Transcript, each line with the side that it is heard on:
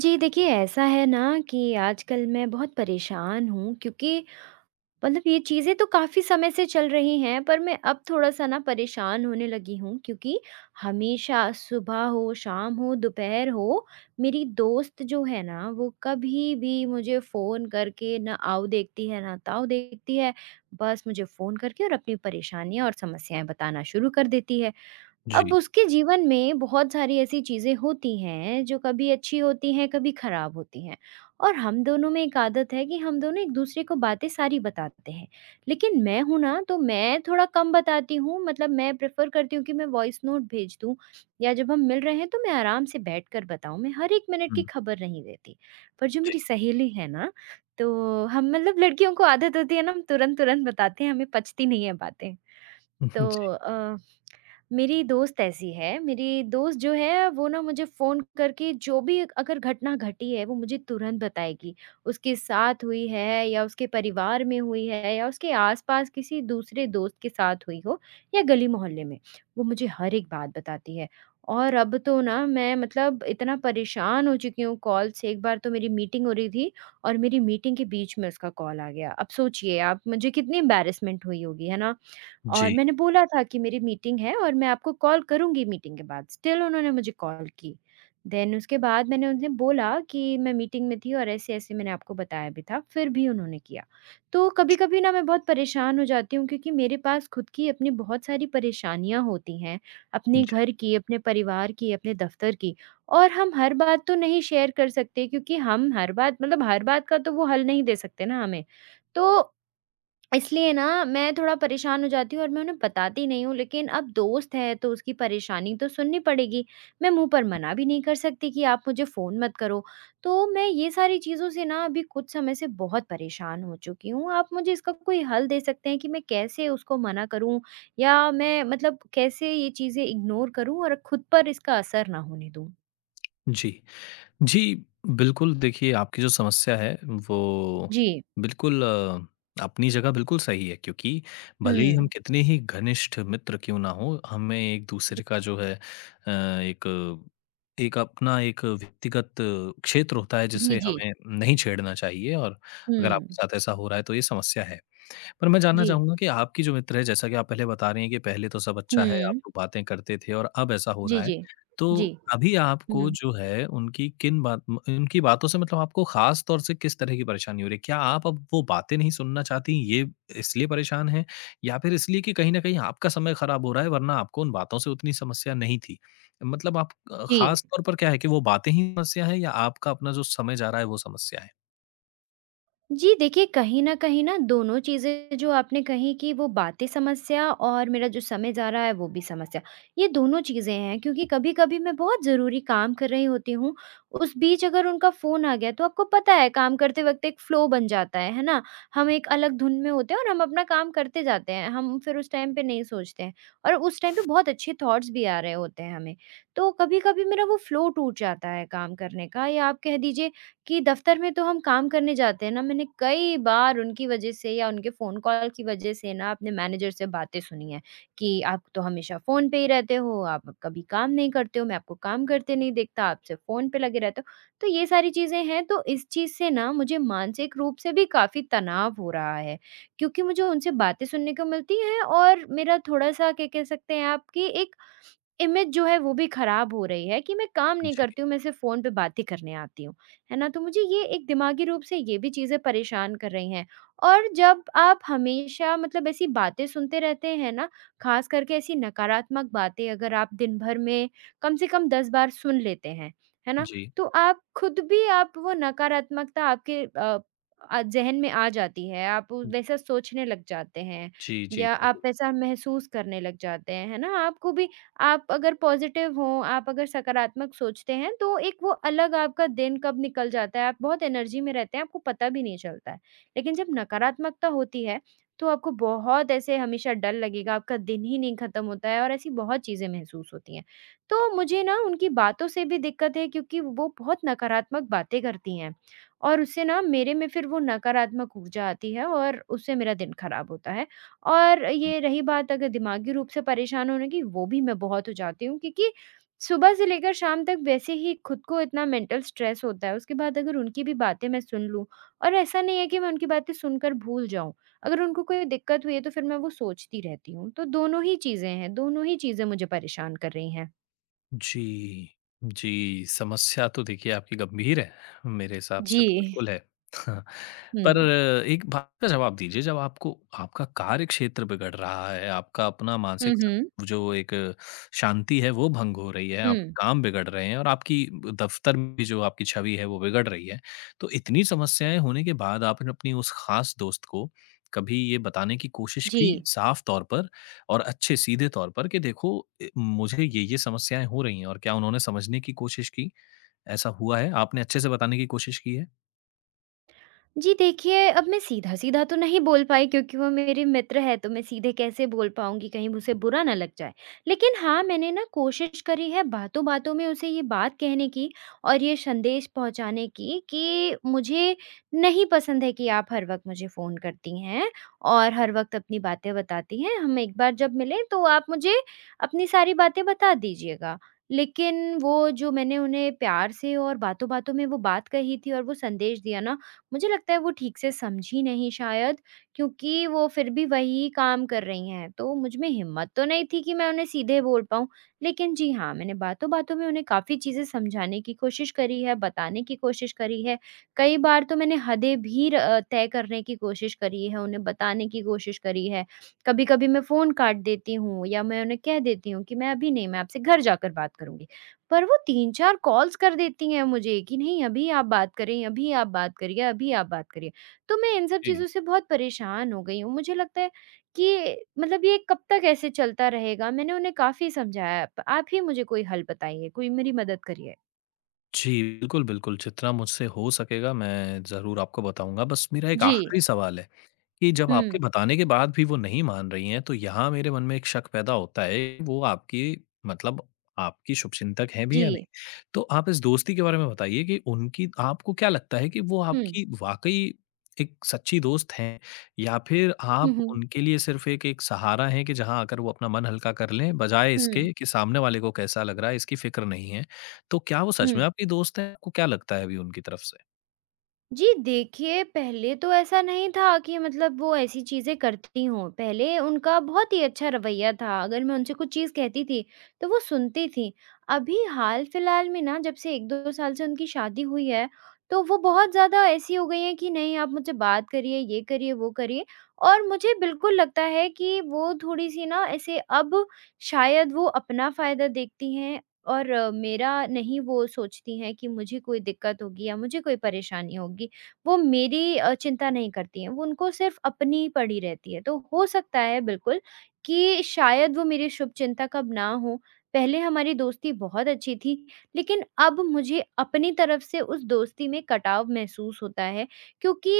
right: जी देखिए, ऐसा है ना कि आजकल मैं बहुत परेशान हूँ क्योंकि मतलब ये चीज़ें तो काफ़ी समय से चल रही हैं, पर मैं अब थोड़ा-सा ना परेशान होने लगी हूँ क्योंकि हमेशा सुबह हो, शाम हो, दोपहर हो, मेरी दोस्त जो है ना, वो कभी भी मुझे फ़ोन करके ना आओ देखती है, ना ताओ देखती है। बस मुझे फ़ोन करके और अपनी परेशानियाँ और समस्याएँ बताना शुरू कर देती है। अब
left: जी।
right: उसके जीवन में बहुत सारी ऐसी चीज़ें होती हैं जो कभी अच्छी होती हैं, कभी खराब होती हैं और हम दोनों में एक आदत है कि हम दोनों एक-दूसरे को बातें सारी बताते हैं। लेकिन मैं हूँ ना तो मैं थोड़ा कम बताती हूँ, मतलब मैं प्रेफ़र करती हूँ कि मैं वॉइस नोट भेज दूँ या जब हम मिल रहे हैं तो मैं आराम से बैठकर बताऊँ। मैं हर 1 मिनट की
left: हुँ।
right: खबर नहीं देती। पर जो
left: जी।
right: मेरी सहेली है ना, तो हम मतलब लड़कियों को आदत होती है ना, हम तुरंत-तुरंत बताते हैं, हमें पचती नहीं है बातें। तो
left: जी।
right: अ मेरी दोस्त ऐसी है, मेरी दोस्त जो है वो ना मुझे फ़ोन करके जो भी अगर घटना घटी है वो मुझे तुरंत बताएगी। उसके साथ हुई है या उसके परिवार में हुई है या उसके आस-पास किसी दूसरे दोस्त के साथ हुई हो या गली-मोहल्ले में, वो मुझे हर एक बात बताती है। और अब तो ना मैं मतलब इतना परेशान हो चुकी हूँ कॉल से, एक बार तो मेरी मीटिंग हो रही थी और मेरी मीटिंग के बीच में उसका कॉल आ गया। अब सोचिए आप, मुझे कितनी एम्बैरेसमेंट हुई होगी, है ना? और
left: जी।
right: मैंने बोला था कि मेरी मीटिंग है और मैं आपको कॉल करूँगी मीटिंग के बाद, स्टिल उन्होंने मुझे कॉल की। देन उसके बाद मैंने उन्हें बोला कि मैं मीटिंग में थी और ऐसे-ऐसे मैंने आपको बताया भी था, फिर भी उन्होंने किया। तो कभी-कभी ना मैं बहुत परेशान हो जाती हूँ क्योंकि मेरे पास खुद की अपनी बहुत सारी परेशानियाँ होती हैं, अपने
left: जी।
right: घर की, अपने परिवार की, अपने दफ़्तर की, और हम हर बात तो नहीं शेयर कर सकते क्योंकि हम हर बात, मतलब हर बात का तो वो हल नहीं दे सकते ना हमें। तो इसलिए ना मैं थोड़ा परेशान हो जाती हूँ और मैं उन्हें बताती नहीं हूँ, लेकिन अब दोस्त है तो उसकी परेशानी तो सुननी पड़ेगी। मैं मुँह पर मना भी नहीं कर सकती कि आप मुझे फ़ोन मत करो। तो मैं ये सारी चीज़ों से ना अभी कुछ समय से बहुत परेशान हो चुकी हूँ। आप मुझे इसका कोई हल दे सकते हैं कि मैं कैसे उसको मना करूँ? या मैं मतलब कैसे ये चीज़ें इग्नोर करूँ और खुद पर इसका असर ना होने दूँ?
left: जी। जी, बिल्कुल देखिए, आपकी जो समस्या है वो
right: जी।
left: बिल्कुल अपनी जगह बिल्कुल सही है, क्योंकि भले ही हम
right: हुँ।
left: कितने ही घनिष्ठ मित्र क्यों ना हों, हमें एक-दूसरे का जो है एक एक अपना एक व्यक्तिगत क्षेत्र होता है
right: जी,
left: जिसे
right: जी।
left: हमें नहीं छेड़ना चाहिए, और अगर आपके
right: हुँ।
left: साथ ऐसा हो रहा है तो ये समस्या है। पर मैं जानना
right: जी।
left: चाहूँगा कि आपकी जो मित्र है, जैसा कि आप पहले बता रही हैं कि पहले तो सब अच्छा है, आप
right: हुँ।
left: लोग बातें करते थे और अब ऐसा हो रहा
right: जी,
left: है।
right: जी।
left: तो
right: जी।
left: अभी आपको
right: हुँ।
left: जो है उनकी किन बात म उनकी बातों से मतलब आपको ख़ास तौर से किस तरह की परेशानी हो रही है? क्या आप अब वो बातें नहीं सुनना चाहती, ये इसलिए परेशान हैं? या फिर इसलिए कि कहीं न कहीं आपका समय ख़राब हो रहा है, वरना आपको उन बातों से उतनी समस्या नहीं थी? मतलब आप
right: जी।
left: ख़ास तौर पर क्या है कि वो बातें ही समस्या है, या आपका अपना जो समय जा रहा है वो समस्या है?
right: जी देखिए, कहीं न कहीं ना दोनों चीज़ें जो आपने कही कि वो बातें समस्या और मेरा जो समय जा रहा है वो भी समस्या। ये दोनों चीज़ें हैं क्योंकि कभी-कभी मैं बहुत ज़रूरी काम कर रही होती हूँ, उस बीच अगर उनका फ़ोन आ गया तो आपको पता है काम करते वक़्त एक फ़्लो बन जाता है ना? हम एक अलग धुन में होते हैं और हम अपना काम करते जाते हैं, हम फिर उस टाइम पे नहीं सोचते हैं और उस टाइम पे बहुत अच्छे थॉट्स भी आ रहे होते हैं हमें। तो कभी-कभी मेरा वो फ़्लो टूट जाता है काम करने का, या आप कह दीजिए कि दफ्तर में तो हम काम करने जाते हैं ना, मैंने कई बार उनकी वजह से या उनके फ़ोन कॉल की वजह से ना अपने मैनेजर से बातें सुनी हैं कि, "आप तो हमेशा फ़ोन पे ही रहते हो, आप कभी काम नहीं करते हो, मैं आपको काम करते नहीं देखता, आप सिर्फ़ फ़ोन पे लगे रहते हो।" तो ये सारी चीज़ें हैं, तो इस चीज़ से ना मुझे मानसिक रूप से भी काफ़ी तनाव हो रहा है, क्योंकि मुझे उनसे बातें सुनने को मिलती हैं और मेरा थोड़ा-सा क्या कह सकते हैं आप कि एक इमेज जो है वो भी खराब हो रही है कि मैं काम
left: जी,
right: नहीं
left: जी।
right: करती हूँ, मैं सिर्फ़ फ़ोन पे बातें करने आती हूँ। है ना? तो मुझे ये एक दिमागी रूप से ये भी चीज़ें परेशान कर रही हैं, और जब आप हमेशा मतलब ऐसी बातें सुनते रहते हैं ना, ख़ास करके ऐसी नकारात्मक बातें अगर आप दिन भर में कम से कम 10 बार सुन लेते हैं, है ना? तो आप खुद भी आप वो नकारात्मकता आपके ज़हन में आ जाती है, आप वैसा सोचने लग जाते हैं
left: जी, जी,
right: या आप
left: बिल्कुल।
right: वैसा महसूस करने लग जाते हैं, है ना? आपको भी, आप अगर पॉज़िटिव हो, आप अगर सकारात्मक सोचते हैं, तो एक वो अलग आपका दिन कब निकल जाता है, आप बहुत एनर्जी में रहते हैं, आपको पता भी नहीं चलता है। लेकिन जब नकारात्मकता होती है, तो आपको बहुत ऐसे हमेशा डर लगेगा, आपका दिन ही नहीं ख़त्म होता है और ऐसी बहुत चीज़ें महसूस होती हैं। तो मुझे ना उनकी बातों से भी दिक्कत है क्योंकि वो बहुत नकारात्मक बातें करती हैं और उससे ना मेरे में फिर वो नकारात्मक ऊर्जा आती है और उससे मेरा दिन ख़राब होता है। और ये रही बात अगर दिमागी रूप से परेशान होने की, वो भी मैं बहुत हो जाती हूँ क्योंकि सुबह से लेकर शाम तक वैसे ही खुद को इतना मेंटल स्ट्रेस होता है, उसके बाद अगर उनकी भी बातें मैं सुन लूँ, और ऐसा नहीं है कि मैं उनकी बातें सुनकर भूल जाऊँ, अगर उनको कोई दिक्कत हुई है तो फिर मैं वो सोचती रहती हूँ। तो दोनों ही चीज़ें हैं, दोनों ही चीज़ें मुझे परेशान कर रही हैं।
left: जी, जी, समस्या तो देखिए आपकी गंभीर है, मेरे हिसाब से
right: जी।
left: तो बिल्कुल है। हाँ, पर
right: हुँ।
left: एक बात का जवाब दीजिए, जब आपको आपका कार्यक्षेत्र बिगड़ रहा है, आपका अपना
right: हुँ,
left: मानसिक स
right: हुँ।
left: जो एक शांति है वो भंग हो रही है, आपके
right: हुँ।
left: काम बिगड़ रहे हैं, और आपकी दफ़्तर में भी जो आपकी छवि है वो बिगड़ रही है। तो इतनी समस्याएँ होने के बाद आपने अपनी उस ख़ास दोस्त को कभी ये बताने की कोशिश
right: जी।
left: की साफ़ तौर पर और अच्छे सीधे तौर पर कि देखो मुझे ये-ये समस्याएँ हो रही हैं, और क्या उन्होंने समझने की कोशिश की? ऐसा हुआ है? आपने अच्छे से बताने की कोशिश की है?
right: जी देखिए, अब मैं सीधा-सीधा तो नहीं बोल पाई क्योंकि वो मेरे मित्र हैं, तो मैं सीधे कैसे बोल पाऊँगी, कहीं उसे बुरा ना लग जाए। लेकिन हाँ, मैंने ना कोशिश करी है बातों-बातों में उसे ये बात कहने की और ये संदेश पहुँचाने की कि मुझे नहीं पसंद है कि आप हर वक़्त मुझे फ़ोन करती हैं और हर वक़्त अपनी बातें बताती हैं। हम एक बार जब मिलें तो आप मुझे अपनी सारी बातें बता दीजिएगा। लेकिन वो जो मैंने उन्हें प्यार से और बातों-बातों में वो बात कही थी और वो संदेश दिया ना, मुझे लगता है वो ठीक से समझी नहीं शायद, क्योंकि वो फिर भी वही काम कर रही हैं। तो मुझ में हिम्मत तो नहीं थी कि मैं उन्हें सीधे बोल पाऊँ, लेकिन जी हाँ, मैंने बातों-बातों में उन्हें काफ़ी चीज़ें समझाने की कोशिश करी है, बताने की कोशिश करी है। कई बार तो मैंने हदें भी तय करने की कोशिश करी है, उन्हें बताने की कोशिश करी है। कभी-कभी मैं फ़ोन काट देती हूँ या मैं उन्हें कह देती हूँ कि मैं अभी नहीं, मैं आपसे घर जाकर बात करूँगी। पर वो 3-4 कॉल्स कर देती हैं मुझे कि नहीं अभी आप बात करें, अभी आप बात करिए, अभी आप बात करिए। तो मैं इन सब चीज़ों से बहुत परेशान हो गई हूँ। मुझे लगता है कि मतलब ये कब तक ऐसे चलता रहेगा? मैंने उन्हें काफ़ी समझाया। प आप ही मुझे कोई हल बताइए, कोई मेरी मदद करिए।
left: जी, बिल्कुल, बिल्कुल, जितना मुझसे हो सकेगा मैं ज़रूर आपको बताऊँगा। बस मेरा एक
right: जी।
left: आखिरी सवाल है कि जब आपके
right: हुँ।
left: बताने के बाद भी वो नहीं मान रही हैं, तो यहाँ मेरे मन में एक शक पैदा होता है कि वो आपकी मतलब आपकी शुभचिंतक हैं भी
right: जी।
left: या नहीं? तो आप इस दोस्ती के बारे में बताइए कि उनकी आपको क्या लगता है कि वो
right: हुँ।
left: आपकी वाक़ई एक सच्ची दोस्त हैं, या फिर
right: हुँ,
left: आप
right: हुँ।
left: उनके लिए सिर्फ़ एक एक सहारा हैं कि जहाँ आकर वो अपना मन हल्का कर लें, बजाय
right: हुँ,
left: इसके कि सामने वाले को कैसा लग रहा है, इसकी फ़िक्र नहीं है? तो क्या वो सच
right: हुँ।
left: में आपकी दोस्त हैं? आपको क्या लगता है अभी उनकी तरफ से?
right: जी देखिए, पहले तो ऐसा नहीं था कि मतलब वो ऐसी चीज़ें करती हों। पहले उनका बहुत ही अच्छा रवैया था, अगर मैं उनसे कुछ चीज़ कहती थी, तो वो सुनती थीं। अभी हाल-फिलहाल में ना जब से 1-2 साल से उनकी शादी हुई है, तो वो बहुत ज़्यादा ऐसी हो गई हैं कि नहीं आप मुझसे बात करिए, ये करिए, वो करिए, और मुझे बिल्कुल लगता है कि वो थोड़ी-सी ना ऐसे अब शायद वो अपना फ़ायदा देखती हैं और मेरा नहीं वो सोचती हैं कि मुझे कोई दिक्कत होगी या मुझे कोई परेशानी होगी। वो मेरी चिंता नहीं करती हैं, वो उनको सिर्फ़ अपनी पड़ी रहती है। तो हो सकता है बिल्कुल कि शायद वो मेरी शुभचिंतक अब ना हों। पहले हमारी दोस्ती बहुत अच्छी थी, लेकिन अब मुझे अपनी तरफ से उस दोस्ती में कटाव महसूस होता है, क्योंकि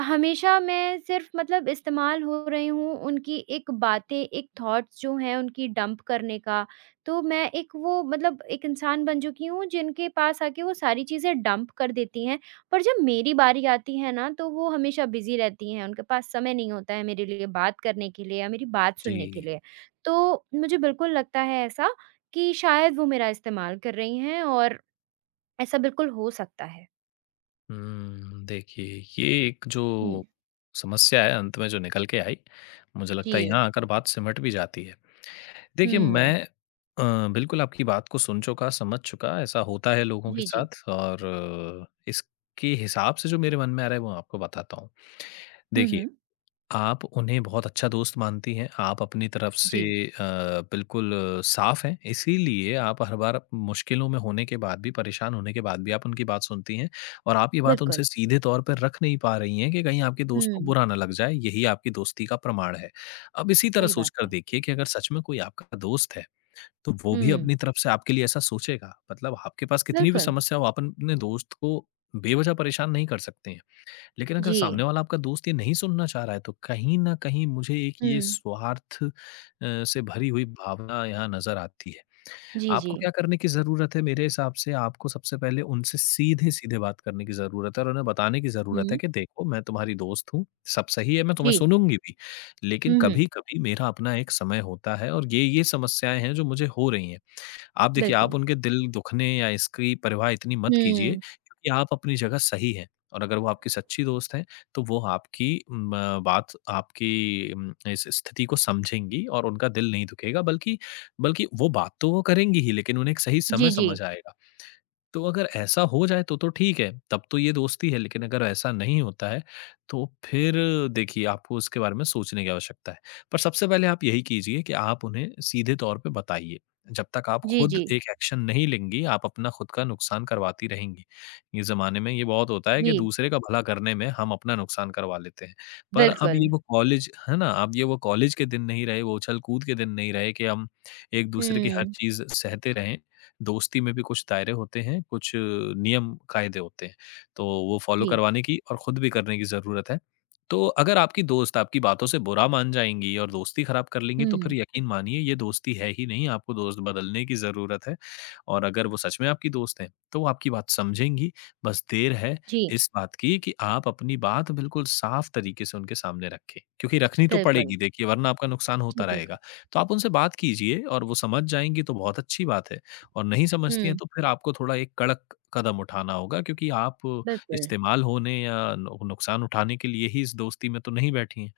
right: हमेशा मैं सिर्फ़ मतलब इस्तेमाल हो रही हूँ, उनकी एक बातें, एक थॉट्स जो हैं उनकी डंप करने का, तो मैं एक वो मतलब एक इंसान बन चुकी हूँ जिनके पास आके वो सारी चीज़ें डंप कर देती हैं, पर जब मेरी बारी आती है ना तो वो हमेशा बिज़ी रहती हैं, उनके पास समय नहीं होता है मेरे लिए बात करने के लिए या मेरी बात सुनने के
left: जी।
right: लिए। तो मुझे बिल्कुल लगता है ऐसा कि शायद वो मेरा इस्तेमाल कर रही हैं, और ऐसा बिल्कुल हो सकता है।
left: हुँ, देखिए ये एक
right: हुँ,
left: जो समस्या है अंत में जो निकल के आई, मुझे लगता है
right: जी।
left: यहाँ आकर बात सिमट भी जाती है। देखिए
right: हुँ।
left: मैं बिल्कुल आपकी बात को सुन चुका, समझ चुका, ऐसा होता है लोगों के
right: जी, जी।
left: साथ, और इसके हिसाब से जो मेरे मन में आ रहा है वो आपको बताता हूँ।
right: हुँ,
left: देखिए
right: हुँ।
left: आप उन्हें बहुत अच्छा दोस्त मानती हैं, आप अपनी तरफ से
right: जी,
left: बिल्कुल साफ़ हैं, इसीलिए आप हर बार मुश्किलों में होने के बाद भी, परेशान होने के बाद भी आप उनकी बात सुनती हैं, और आप ये बात
right: बिल्कुल।
left: उनसे सीधे तौर पर रख नहीं पा रही हैं कि कहीं आपके दोस्त
right: हुँ,
left: को बुरा ना लग जाए, यही आपकी दोस्ती का प्रमाण है। अब इसी तरह
right: सही बात
left: सोचकर
right: है।
left: देखिए कि अगर सच में कोई आपका दोस्त है, तो वो भी
right: हुँ,
left: अपनी तरफ से आपके लिए ऐसा सोचेगा, मतलब आपके पास कितनी भी
right: बिल्कुल।
left: समस्या हो, आप अपने दोस्त को बेवजह परेशान नहीं कर सकते हैं। लेकिन अगर
right: जी।
left: सामने वाला आपका दोस्त ये नहीं सुनना चाह रहा है, तो कहीं न कहीं मुझे एक ये
right: हुँ।
left: स्वार्थ से भरी हुई भावना यहाँ नज़र आती है।
right: जी, जी।
left: आपको क्या करने की ज़रूरत है, मेरे हिसाब से आपको सबसे पहले उनसे सीधे-सीधे बात करने की ज़रूरत है और उन्हें बताने की ज़रूरत है
right: हुँ,
left: कि देखो मैं तुम्हारी दोस्त हूँ, सब सही है, मैं तुम्हें
right: जी।
left: सुनूँगी भी। लेकिन
right: हुँ, हुँ,
left: कभी-कभी मेरा अपना एक समय होता है और ये समस्याएँ हैं जो मुझे हो रही हैं। आप देखिए, आप
right: बिल्कुल।
left: उनके दिल दुखने या इसकी परवाह इतनी मत कीजिए
right: हुँ,
left: क्योंकि आप अपनी जगह सही हैं, और अगर वो आपकी सच्ची दोस्त हैं, तो वो आपकी बात, आपकी इस स्थिति को समझेंगी और उनका दिल नहीं दुखेगा, बल्कि बल्कि वो बात तो वो करेंगी ही, लेकिन उन्हें एक सही समय
right: जी, जी।
left: समझ आएगा। तो अगर ऐसा हो जाए तो ठीक है, तब तो ये दोस्ती है, लेकिन अगर ऐसा नहीं होता है, तो फिर देखिए आपको उसके बारे में सोचने की आवश्यकता है। पर सबसे पहले आप यही कीजिए कि आप उन्हें सीधे तौर पे बताइए। जब तक आप
right: जी,
left: खुद
right: जी।
left: एक एक्शन नहीं लेंगी, आप अपना खुद का नुकसान करवाती रहेंगी। ये ज़माने में ये बहुत होता है कि
right: जी,
left: दूसरे का भला करने में हम अपना नुकसान करवा लेते हैं। पर अब
right: बिल्कुल।
left: ये वो कॉलेज है ना? अब ये वो कॉलेज के दिन नहीं रहे, वो उछल-कूद के दिन नहीं रहे कि हम एक-दूसरे की हर
right: हुँ,
left: चीज़ सहते रहें। दोस्ती में भी कुछ दायरे होते हैं, कुछ नियम कायदे होते हैं। तो वो फ़ॉलो
right: जी।
left: करवाने की और खुद भी करने की ज़रूरत है। तो अगर आपकी दोस्त आपकी बातों से बुरा मान जाएँगी और दोस्ती ख़राब कर लेंगी, तो फिर
right: हुँ,
left: यकीन मानिए ये दोस्ती है ही नहीं, आपको दोस्त बदलने की ज़रूरत है। और अगर वो सच में आपकी दोस्त हैं, तो वो आपकी बात समझेंगी, बस देर है
right: जी,
left: इस बात की कि आप अपनी बात बिल्कुल साफ़ तरीके से उनके सामने रखें। क्योंकि रखनी तो
right: बिल्कुल।
left: पड़ेगी देखिए, वरना आपका नुकसान होता
right: जी,
left: रहेगा।
right: बिल्कुल।
left: तो आप उनसे बात कीजिए और वो समझ जाएँगी तो बहुत अच्छी बात है। और नहीं समझती हैं
right: हुँ,
left: तो फिर आपको थोड़ा एक कड़क कदम उठाना होगा, क्योंकि आप
right: बिल्कुल।
left: इस्तेमाल होने या नु नुकसान उठाने के लिए ही इस दोस्ती में तो नहीं बैठी हैं।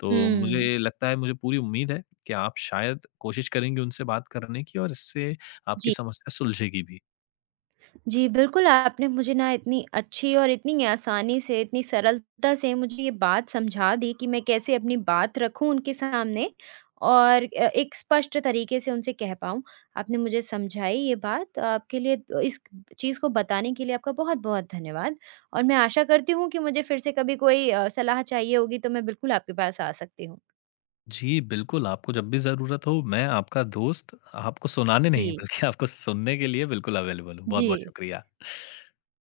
left: तो मुझे
right: हुँ,
left: लगता है, मुझे पूरी उम्मीद है कि आप शायद कोशिश करेंगी उनसे बात करने की और इससे आपकी
right: जी।
left: समस्या सुलझेगी भी।
right: जी, बिल्कुल, आपने मुझे ना इतनी अच्छी और इतनी आसानी से, इतनी सरलता से मुझे ये बात समझा दी कि मैं कैसे अपनी बात रखूँ उनके सामने और एक स्पष्ट तरीके से उनसे कह पाऊँ। आपने मुझे समझाई ये बात, आपके लिए इस चीज़ को बताने के लिए आपका बहुत-बहुत धन्यवाद, और मैं आशा करती हूँ कि मुझे फिर से कभी कोई सलाह चाहिए होगी, तो मैं बिल्कुल आपके पास आ सकती हूँ।
left: जी, बिल्कुल आपको जब भी ज़रूरत हो, मैं आपका दोस्त आपको सुनाने नहीं
right: जी,
left: बल्कि आपको सुनने के लिए बिल्कुल अवेलेबल हूँ।
right: जी।
left: बहुत-बहुत शुक्रिया।